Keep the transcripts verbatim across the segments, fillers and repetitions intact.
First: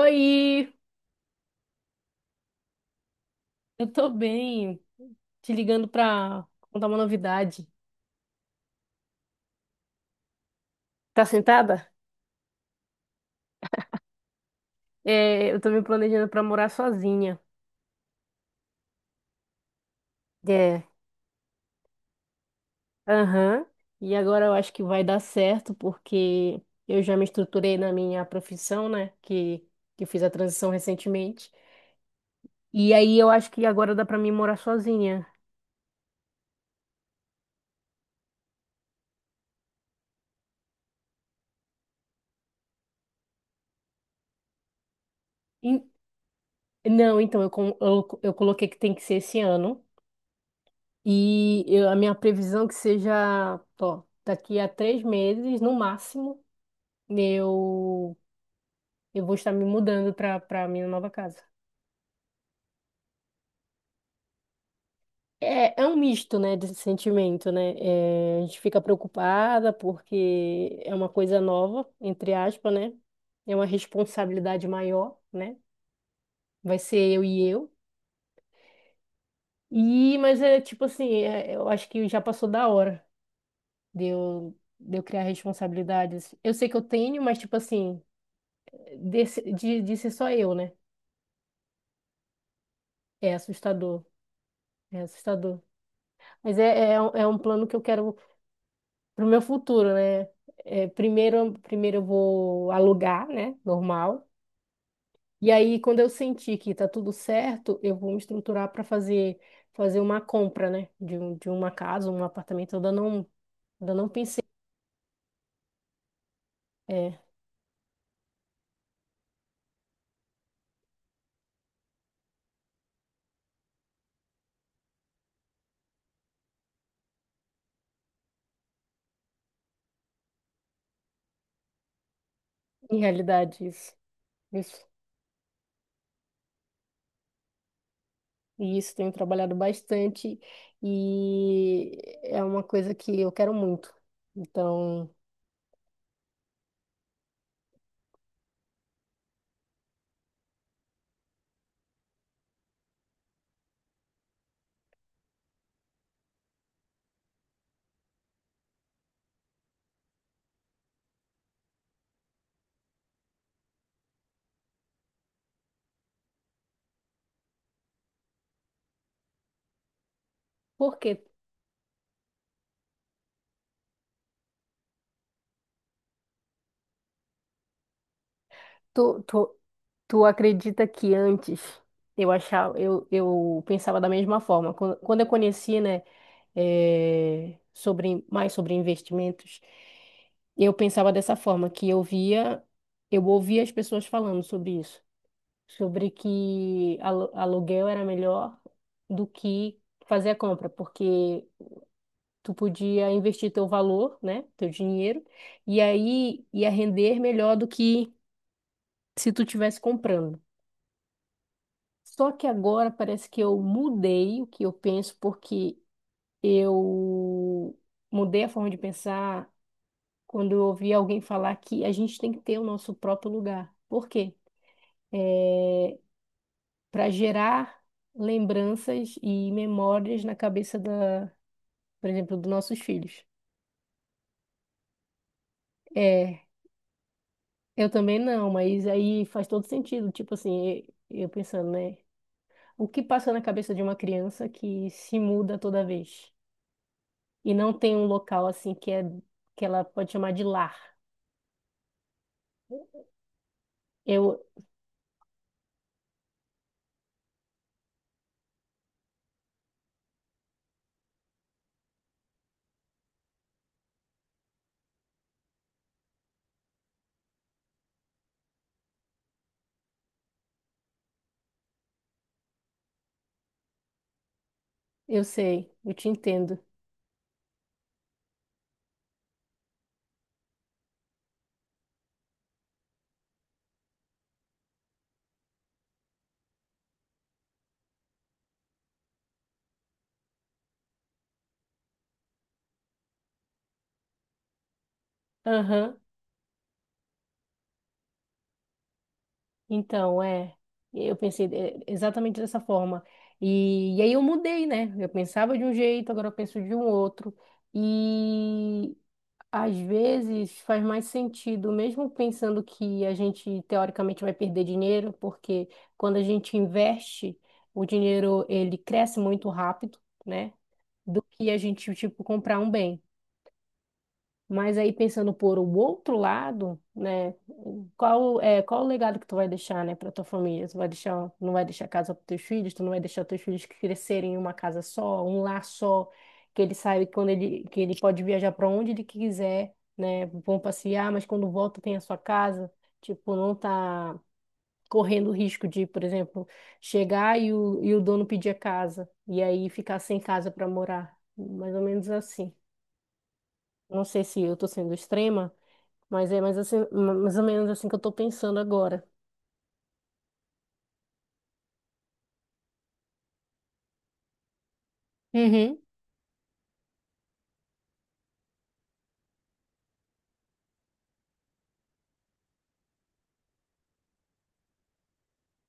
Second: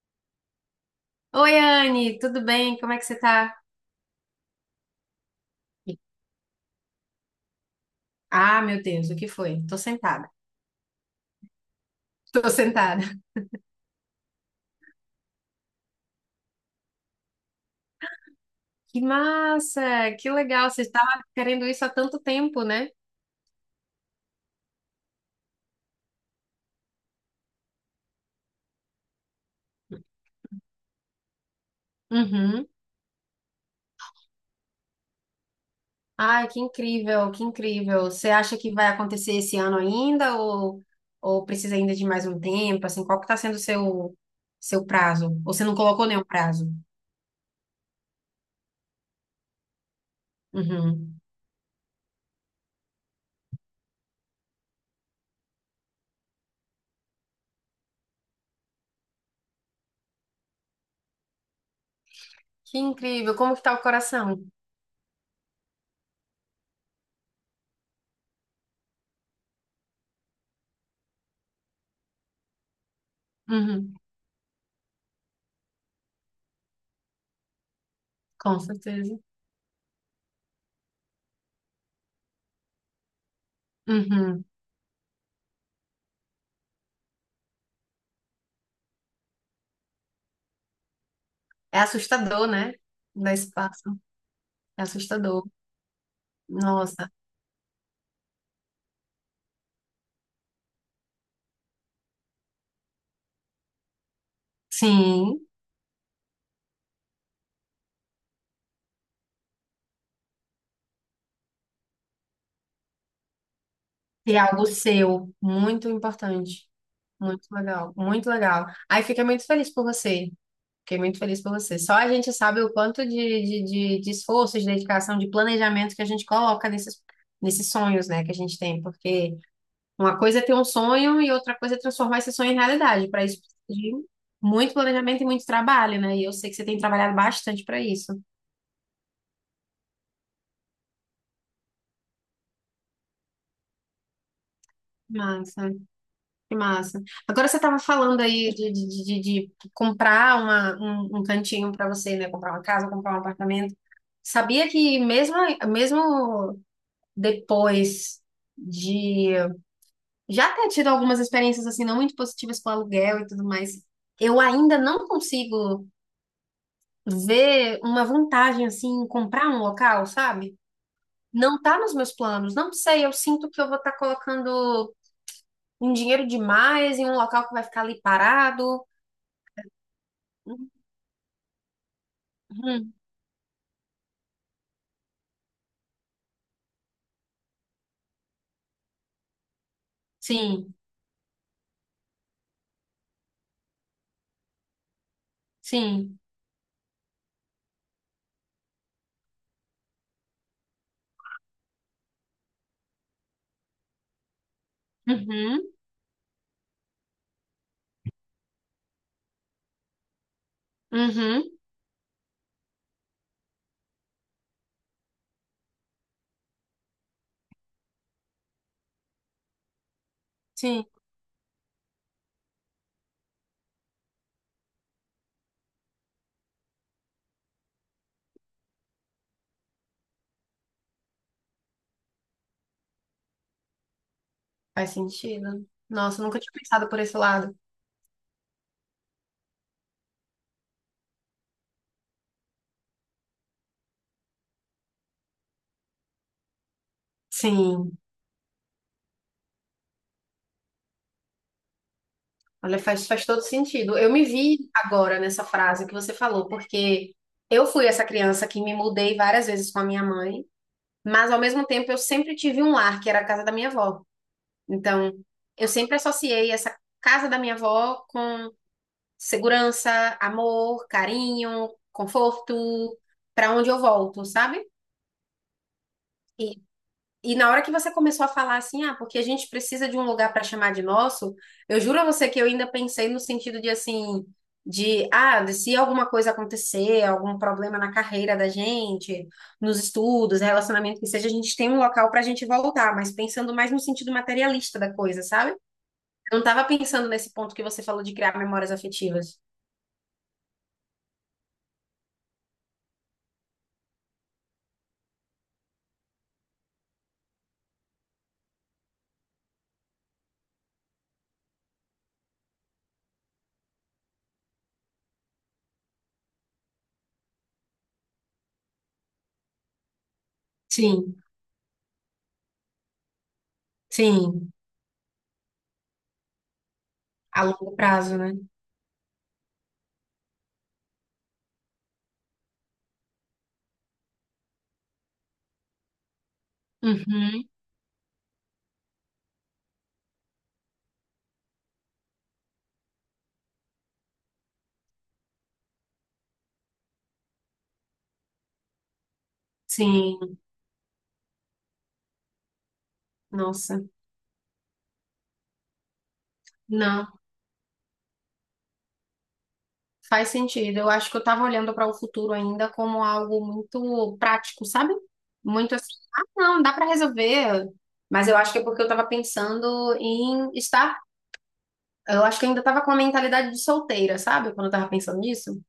Oi, Oi, Anne, tudo bem? Como é que você tá? eu tô bem. Te ligando pra contar uma novidade. Ah, meu Deus, o que foi? Tô sentada. Tá sentada? Tô sentada. É, Eu tô me planejando pra morar sozinha. Que massa! Que legal! É, Você estava querendo isso há tanto tempo, né? aham. E agora eu acho que vai dar certo, porque eu já me estruturei na minha profissão, né? Que, que eu fiz a transição recentemente. Uhum. E aí eu acho que agora dá pra mim morar sozinha. Ai, que incrível, que incrível. Você acha que vai acontecer esse ano ainda ou, ou precisa ainda de mais um tempo? Assim, qual que tá sendo o seu, seu prazo? Ou você não E- colocou nenhum prazo? não, então, eu, com- eu, eu coloquei que tem que ser esse ano. Uhum. E eu- a minha previsão é que seja, ó, daqui a três meses, no máximo. eu, eu vou estar me mudando para para minha nova casa. Que incrível! Como que tá o coração? É, é um misto, né, desse sentimento, né? É, a gente fica preocupada porque é uma coisa nova, entre aspas, né? É uma Uhum. responsabilidade maior, né? Vai ser eu e eu. Com certeza. E, mas é tipo assim, é- eu acho que já passou da hora de Uhum. eu, de eu criar responsabilidades. Eu sei que eu tenho, mas tipo assim, desse- de, de ser só eu, né? É assustador, né? Da É espaço. assustador, É é assustador. assustador. Mas é, é, um- Nossa, é um plano que eu quero pro meu futuro, né? É, primeiro, primeiro eu vou alugar, né? Normal. sim. E aí, quando eu sentir que tá tudo certo, eu vou me estruturar para fazer fazer uma compra, né? De, um, de uma casa, um apartamento. Eu ainda não, ainda não E é pensei, algo seu, muito importante. é, Muito legal, muito legal. Aí fiquei muito feliz por você. Fiquei muito feliz por você. Só a gente sabe o quanto de, de, de, de esforço, de dedicação, de planejamento que a gente coloca nesses, nesses sonhos, né, que a gente tem. Porque uma coisa é ter um sonho e outra coisa é transformar esse sonho em em realidade. Para isso, precisa realidade isso. de muito Isso. planejamento e muito trabalho, né? E eu sei que você tem trabalhado bastante para isso. E isso tenho trabalhado bastante e é uma coisa que eu quero muito. Então, Massa. Que massa. Agora você estava falando aí de, de, de, de- de comprar uma, um, um cantinho para você, né? Comprar uma casa, comprar um apartamento. Sabia que mesmo, mesmo depois de já ter tido algumas experiências assim não muito positivas com aluguel e tudo mais, eu ainda não consigo ver uma vantagem assim em comprar um local, sabe? porque quê? Não tá nos meus planos. Não sei, eu sinto que eu vou estar colocando um dinheiro demais em um local que vai ficar ali parado. Tu, tu, Tu acredita que antes eu achava, Uhum. eu, eu pensava da mesma forma. Quando, quando eu conheci, né, eh, sobre, mais sobre investimentos, eu Sim, pensava dessa forma, que eu via, eu ouvia as pessoas falando sobre isso, sobre sim. que alu- aluguel era melhor do que fazer a compra, porque tu podia investir teu valor, né, teu dinheiro, Uhum. e aí ia render melhor do que se tu tivesse comprando. Uhum. Só que agora parece que eu mudei o que eu penso, porque eu mudei a forma de pensar quando eu Sim, ouvi alguém falar que a gente tem que ter o nosso próprio lugar. Por quê? É, para gerar lembranças e memórias na cabeça da, por exemplo, dos nossos filhos. faz sentido. Nossa, eu nunca É, tinha pensado por esse lado. eu também não, mas aí faz todo sentido. Tipo assim, eu eu pensando, né? O que passa na cabeça de uma criança que se muda toda vez? E não tem Sim, um local assim que é que ela pode chamar de lar. olha, faz, faz todo sentido. Eu me Eu vi agora nessa frase que você falou, porque eu fui essa criança que me mudei várias vezes com a minha mãe, mas ao mesmo tempo eu sempre tive um lar, que era a casa da minha avó. Então, eu sempre associei essa casa da minha avó com segurança, amor, carinho, conforto, para onde eu volto, sabe? eu sei, eu te entendo. E na hora que você começou a falar assim, ah, porque a gente precisa de um lugar para chamar de nosso, eu juro a você que eu ainda pensei no sentido de assim, de, ah, de se alguma coisa acontecer, algum problema na carreira da gente, nos estudos, relacionamento que seja, a gente tem um local para a gente voltar, mas pensando mais no sentido materialista da coisa, sabe? Eu Aham. não estava pensando nesse ponto que você falou de criar memórias afetivas. Então, é, eu pensei é, exatamente dessa forma. E, e aí eu mudei, né? Eu pensava de um jeito, agora eu penso de um outro. E às vezes faz mais sentido, mesmo pensando que a gente teoricamente vai perder dinheiro, porque quando a gente investe, o dinheiro ele cresce muito rápido, né? Sim, Do que a gente, tipo, comprar um bem. sim, Mas aí pensando por o outro lado, né, a longo prazo, né? qual é qual o legado que tu vai deixar, né, para tua família? Tu vai deixar, não vai deixar casa para teus filhos, tu não vai deixar teus filhos crescerem em uma casa só, um lar só, que ele saiba que quando Uhum, ele que ele pode viajar para onde ele quiser, né, vão passear, mas quando volta tem a sua casa, tipo, não tá correndo o risco de, por exemplo, chegar e o, e o dono pedir a casa e aí ficar sem sim, casa para morar, mais ou menos assim. nossa, Não sei se eu tô sendo extrema, mas é mais, assim, não. mais ou menos assim que eu tô pensando agora. Faz sentido. Eu acho que eu tava olhando para o futuro ainda como algo muito prático, sabe? Muito Uhum. assim, ah, não, dá para resolver. Mas eu acho que é porque eu tava pensando em estar. Eu acho que eu ainda tava com a mentalidade de solteira, sabe? Quando eu tava pensando nisso.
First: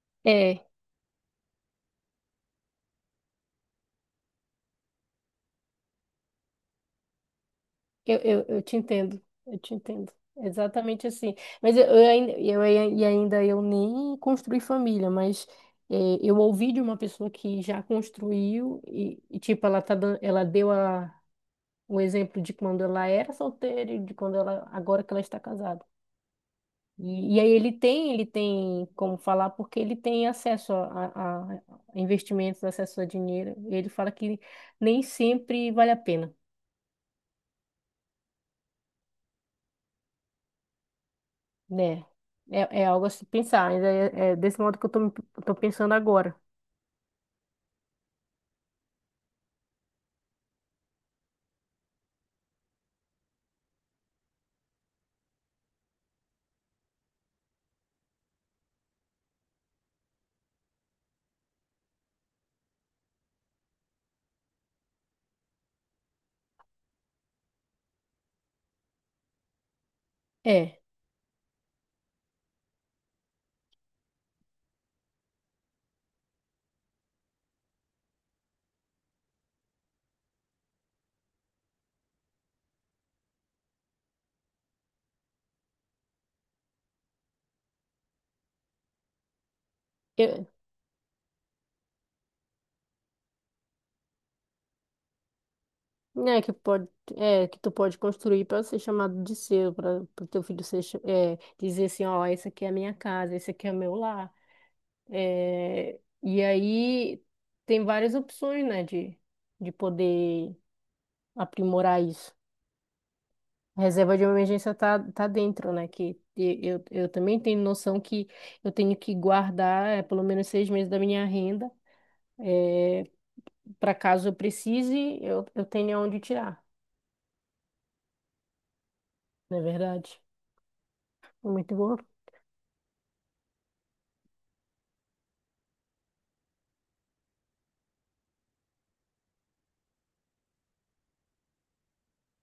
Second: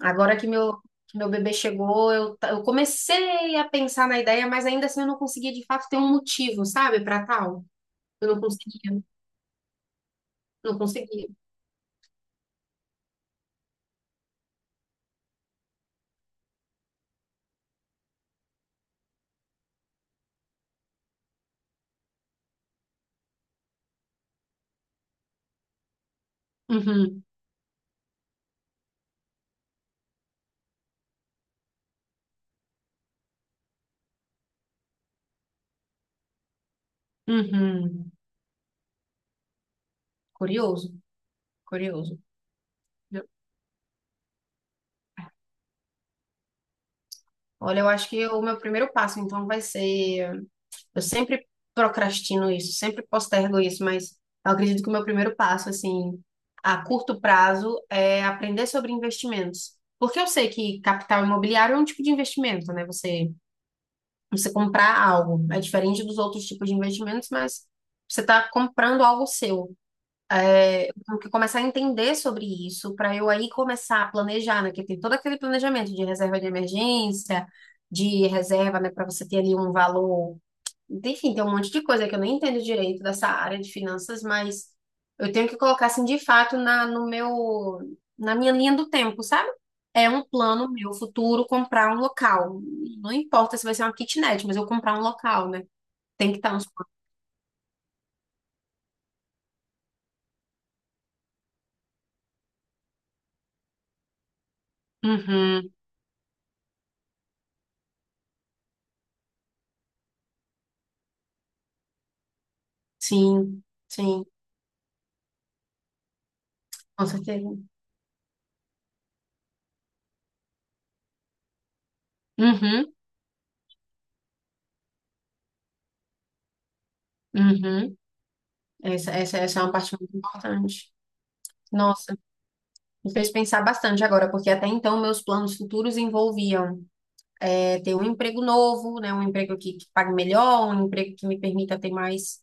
Agora que É, meu, que meu bebê chegou, eu, ta- eu comecei a pensar na ideia, mas ainda assim eu não conseguia de fato ter um motivo, sabe, para tal. eu, Eu não eu, eu te conseguia, entendo, eu te entendo. não Exatamente conseguia. assim. Mas eu, eu, ainda, eu ai- e ainda eu nem construí família, mas é, eu ouvi de uma pessoa que já construiu e, e, tipo, ela tá dando, ela deu a, o exemplo de quando ela era solteira e de quando ela, agora que ela está casada. Uhum, E, e aí ele tem, ele tem como falar porque ele tem acesso a, a- a investimentos, acesso a dinheiro. E ele fala que nem sempre vale a pena, uhum. Curioso, né? curioso. É, é algo a se pensar. Ainda é, é desse modo que eu tô, me- tô pensando agora. Olha, eu acho que o meu primeiro passo, então, vai ser. Eu sempre procrastino isso, sempre postergo isso, mas eu acredito que o meu primeiro passo, assim, a curto prazo, é aprender sobre investimentos. Porque eu sei que capital imobiliário é um tipo de investimento, né? Você, você comprar algo. É diferente dos outros tipos de investimentos, mas você está comprando algo seu É, tenho que começar a entender sobre isso, para eu aí começar a planejar, né? Porque tem todo aquele planejamento de reserva de emergência, de reserva, né, para você ter ali um valor. Enfim, tem um monte de coisa que eu nem entendo direito dessa área de finanças, mas eu tenho que colocar assim de fato na, no meu, na minha linha do tempo, sabe? É um eu, plano meu futuro comprar um local. Não importa se vai ser uma kitnet, mas eu comprar um local, né? Tem que né, que estar nos pode, planos. é, que tu pode construir para ser chamado de seu, para o teu filho ser, cha- é, dizer assim, ó, essa aqui é a minha casa, esse aqui é o meu lar. Uhum, É, e aí tem várias opções, né, de, de poder aprimorar isso. sim, A reserva de sim, emergência tá, tá dentro, né? Que e- eu, com eu também tenho certeza. noção que eu tenho que guardar eh, pelo menos seis meses da minha renda, Uhum, é, para caso eu precise, eu, eu tenha onde tirar, uhum. Essa, essa, não Essa é é uma parte muito verdade? importante. Muito bom. Nossa, me fez pensar bastante agora, porque até então meus planos futuros envolviam é, ter um emprego novo, né, um emprego que, que pague melhor, um emprego que me permita ter mais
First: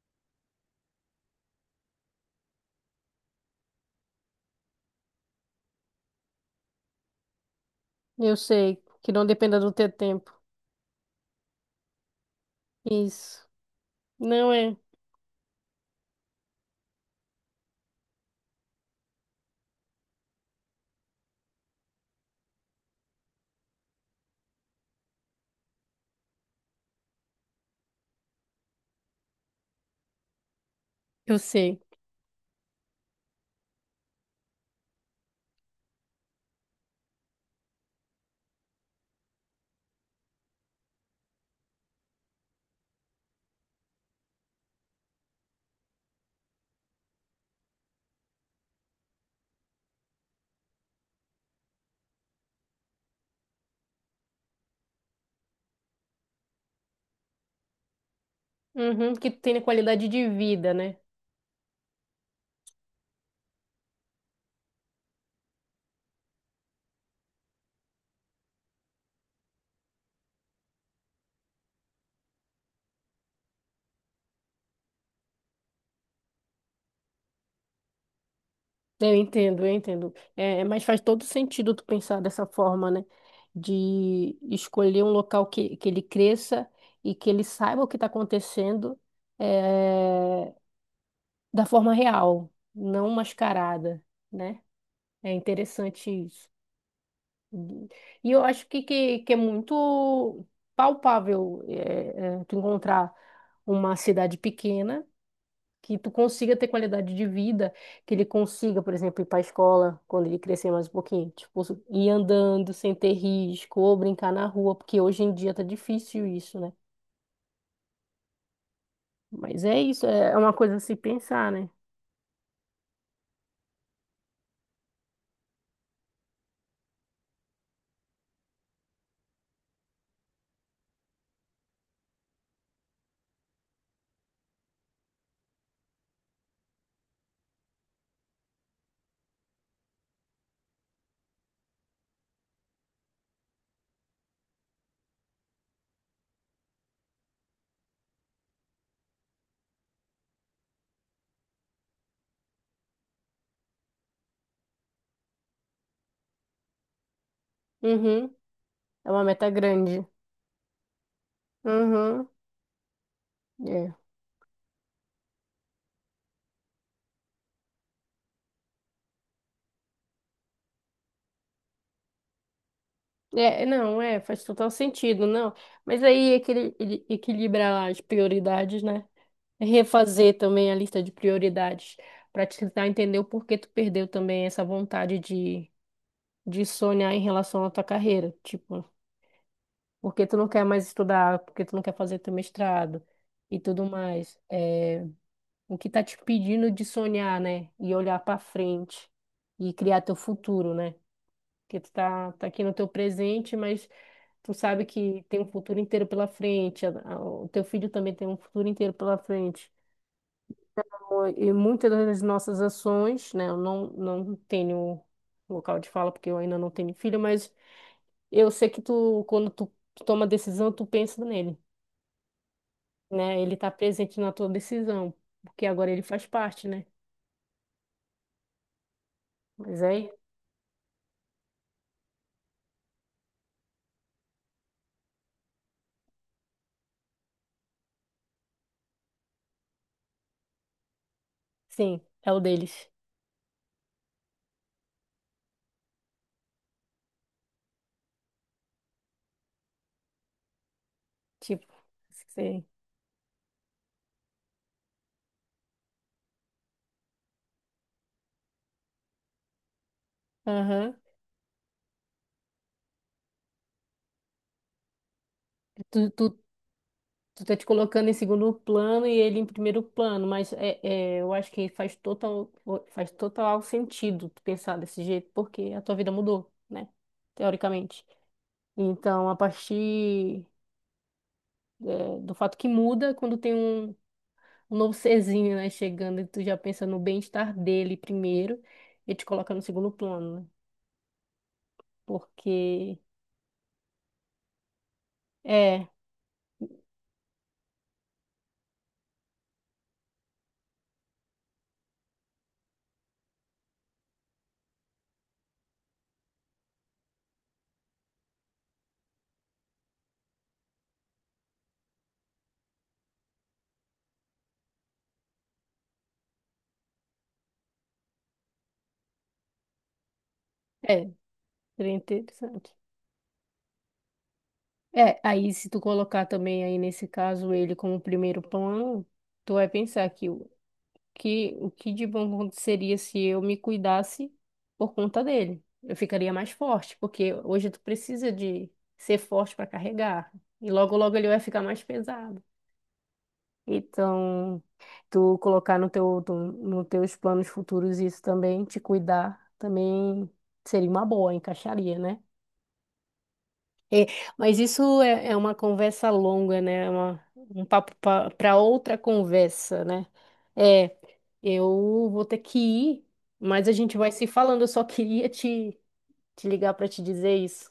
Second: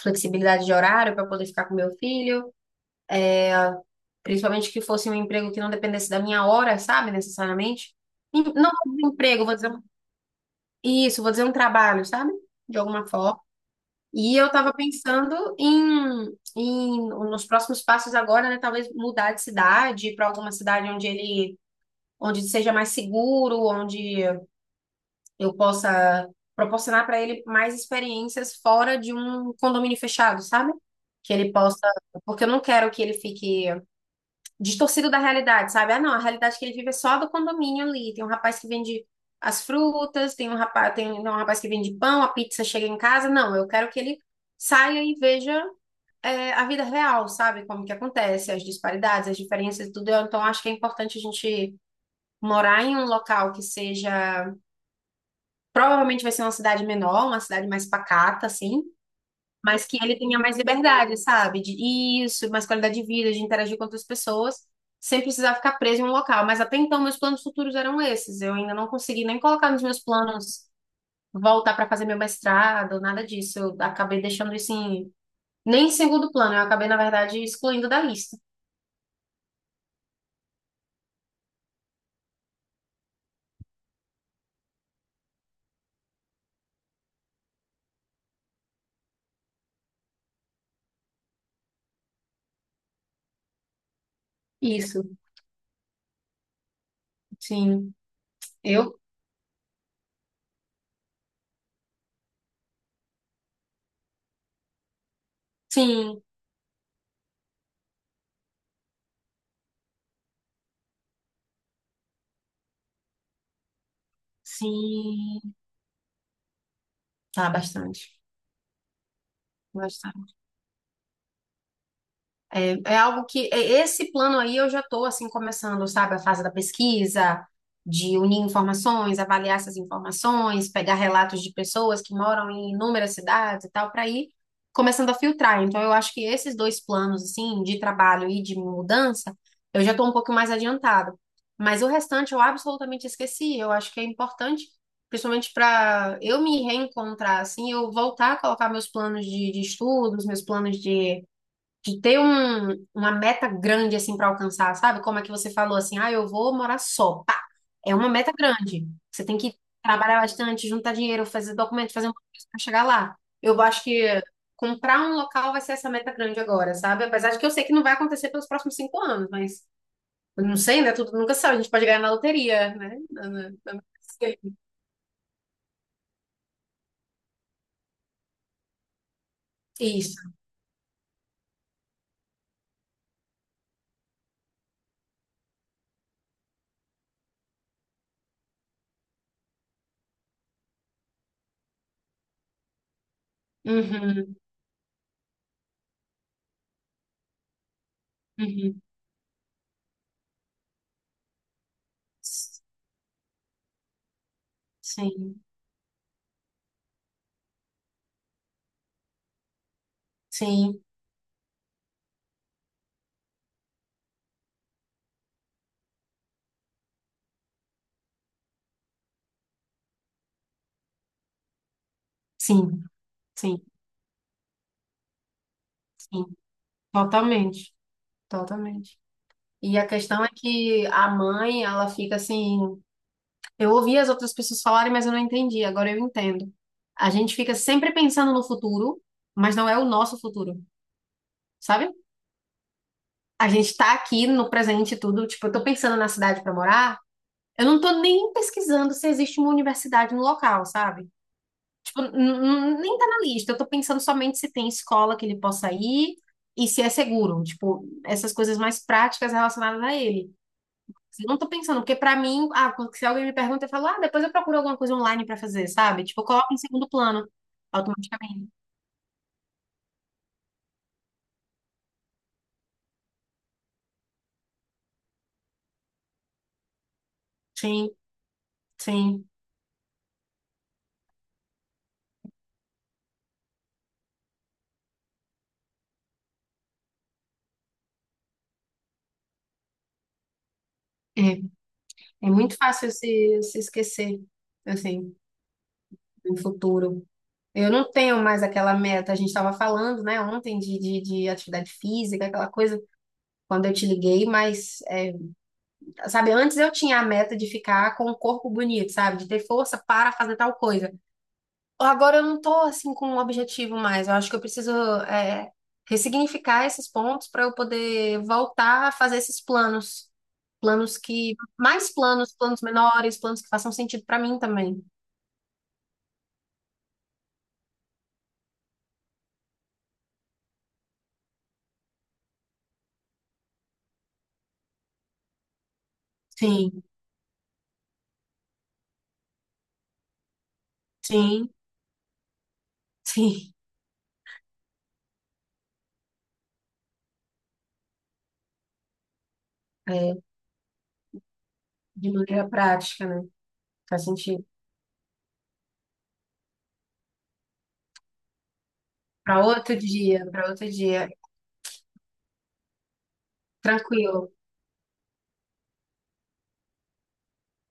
flexibilidade de horário para poder ficar com meu filho, principalmente que fosse um emprego que não dependesse da minha hora, sabe, necessariamente. Eu E não sei um que não emprego, vou dependa do dizer, um- teu tempo. isso, vou dizer um trabalho, sabe? De alguma forma. Isso. E eu Não estava é. pensando em, em nos próximos passos agora, né, talvez mudar de cidade para alguma cidade onde ele onde seja mais seguro, onde eu possa proporcionar para ele mais experiências fora de um condomínio fechado, sabe? Que Eu ele sei. possa, porque eu não quero que ele fique distorcido da realidade, sabe? Ah, não, a realidade que ele vive é só a do condomínio ali. Tem um rapaz que vende as frutas, tem um rapaz, tem um rapaz que vende pão, a pizza chega em casa. Não, eu quero que ele saia e veja é, a vida real, sabe? Como que acontece, as disparidades, as diferenças e tudo. Eu, então, acho que é importante a gente morar em um local que seja. Provavelmente vai ser uma cidade menor, uma cidade mais pacata, assim, Uhum, que tu tenha mas que qualidade ele de tenha mais vida, né? liberdade, sabe? De isso, mais qualidade de vida, de interagir com outras pessoas, sem precisar ficar preso em um local. Mas até então, meus planos futuros eram esses. Eu ainda não consegui nem colocar nos meus planos voltar para fazer meu mestrado, nada disso. Eu acabei deixando isso em. Nem em segundo plano, eu acabei, na verdade, excluindo da lista. Eu entendo, eu entendo. É, mas faz todo sentido tu pensar dessa forma, né? De escolher um local que, que ele cresça e que ele saiba o que está acontecendo é, da forma real, não mascarada, né? Isso, É interessante isso. Uhum. sim. E eu acho que, Eu? que, que é muito palpável é, é, tu encontrar uma cidade pequena que tu Sim, consiga ter qualidade de vida, que ele consiga, por exemplo, ir para a escola quando ele crescer mais um pouquinho, tipo, ir andando sem ter risco, ou brincar na rua, porque hoje em dia sim. tá difícil isso, né? Tá, bastante. Mas é isso, Bastante. é é uma coisa a se pensar, né? É, é algo que é- esse plano aí eu já estou assim começando, sabe, a fase da pesquisa, de unir informações, avaliar essas informações, pegar relatos de pessoas que moram em inúmeras cidades e tal, para ir começando a filtrar. Então eu acho que esses dois planos assim de trabalho e de mudança, eu já estou um pouco mais adiantada. Mas o restante eu absolutamente esqueci. Eu acho que é importante, principalmente para eu me reencontrar assim, eu voltar a colocar meus planos de, de estudos, meus planos de de ter um, uma meta grande assim para alcançar, sabe? Como é que você falou assim, ah, eu vou morar só. Pá, é uma meta Uhum, grande. é uma Você tem meta que grande. trabalhar bastante, juntar dinheiro, fazer documento, fazer um Uhum, coisa para chegar lá. Eu acho é. que comprar um local vai ser essa meta grande agora, sabe? Apesar de que eu sei que não vai acontecer pelos próximos cinco anos, mas eu não sei, né? Tudo nunca sabe. A gente pode ganhar na loteria, né? Na- na- É, é, na- não, é, faz total sentido, não. Mas aí equili- ele- equilibrar as prioridades, né? Isso. Refazer também a lista de prioridades para te tentar entender o porquê tu perdeu também essa vontade de de sonhar em relação à tua carreira, tipo, porque tu não quer mais estudar, porque tu não quer fazer teu mestrado e tudo Uhum, mais. É, o que tá te pedindo de sonhar, né? E olhar pra uhum. frente e criar teu futuro, né? Porque tu tá, tá aqui no teu presente, mas tu sabe que tem Sim, um futuro inteiro pela frente, a- a- o teu filho também tem um futuro inteiro pela frente. sim, Então, e muitas das nossas ações, né? Eu não, não tenho local de fala porque eu ainda não tenho filho, mas eu sei que tu, quando tu toma decisão, tu pensa nele, sim, né? Ele sim, tá presente na tua decisão, porque agora ele faz sim. parte, né? Totalmente, totalmente. E Mas a aí, questão é que a mãe, ela fica assim. Eu ouvi as outras pessoas falarem, mas eu não entendi. Agora eu entendo. A gente fica sempre pensando no futuro, mas não é o nosso futuro, sabe? sim, é o deles. A gente tá aqui no presente e tudo. Tipo, eu tô pensando na cidade pra morar. Eu não tô nem pesquisando se existe uma universidade no local, sabe? Tipo, Tipo, n- sim. n- nem tá na lista. Eu tô pensando somente se tem escola que ele possa ir e se é seguro. Tipo, essas coisas mais práticas relacionadas a ele. Aham. Eu não tô pensando, porque pra mim, ah, quando- se alguém me pergunta, eu falo, ah, depois eu procuro alguma coisa online pra fazer, sabe? Tu, Tipo, eu tu, coloco em segundo plano, tu tá te colocando em automaticamente. segundo plano e ele em primeiro plano, mas é, é, eu acho que faz total, faz total sentido tu pensar desse jeito, porque a tua vida mudou, né? Sim, Teoricamente. sim. Então, a partir, eh, do fato que muda quando tem um um novo serzinho, né, chegando e tu já pensa no bem-estar dele primeiro e te coloca no segundo plano, né? É, é muito fácil Porque se, se esquecer, assim, é, no futuro. Eu não tenho mais aquela meta, a gente estava falando, né, ontem de, de, de atividade física, aquela coisa, quando eu te liguei, mas, é, sabe, antes eu tinha a meta de ficar com o corpo bonito, sabe, de ter força para fazer tal coisa. Agora eu não tô assim com um objetivo mais. Eu acho que eu preciso é, ressignificar esses pontos para eu poder voltar a fazer esses planos. Planos é, que. Mais seria planos, planos interessante. menores, planos que façam sentido para mim também. É, aí se tu colocar também aí nesse caso ele como primeiro plano, tu vai pensar que o que o que de bom aconteceria se eu me cuidasse por conta dele. Eu ficaria mais Sim, forte, porque hoje tu precisa de ser forte para carregar. E logo logo ele vai sim, ficar mais pesado. sim, Então, tu colocar no teu, tu- no teus planos futuros isso também, te cuidar é, também seria uma boa, encaixaria, de né? maneira prática, né? Faz É, sentido. mas isso é, é uma conversa longa, né? É uma- um papo para outra Para outro conversa, né? dia, para outro É, dia. eu vou ter que ir, mas a gente vai se Tranquilo. falando. Eu só queria te, te ligar para te dizer isso.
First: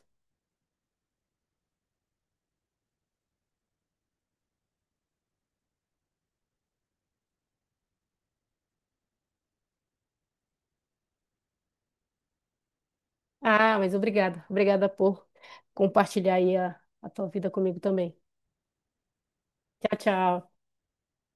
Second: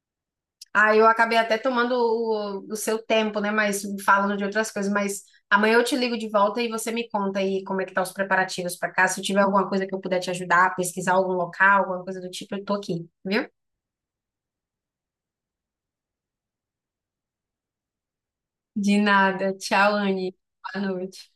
Ah, eu acabei até tomando o, o seu tempo, né? Mas falando de outras coisas. Mas amanhã eu te ligo de volta e você me conta aí como é que tá os preparativos para cá. Se eu tiver alguma coisa que eu puder te ajudar, pesquisar algum local, alguma coisa do tipo, eu tô aqui, viu? Ah, mas obrigada. Obrigada por compartilhar aí a, a tua vida comigo também. De nada. Tchau, Tchau, Anne. tchau. Boa noite.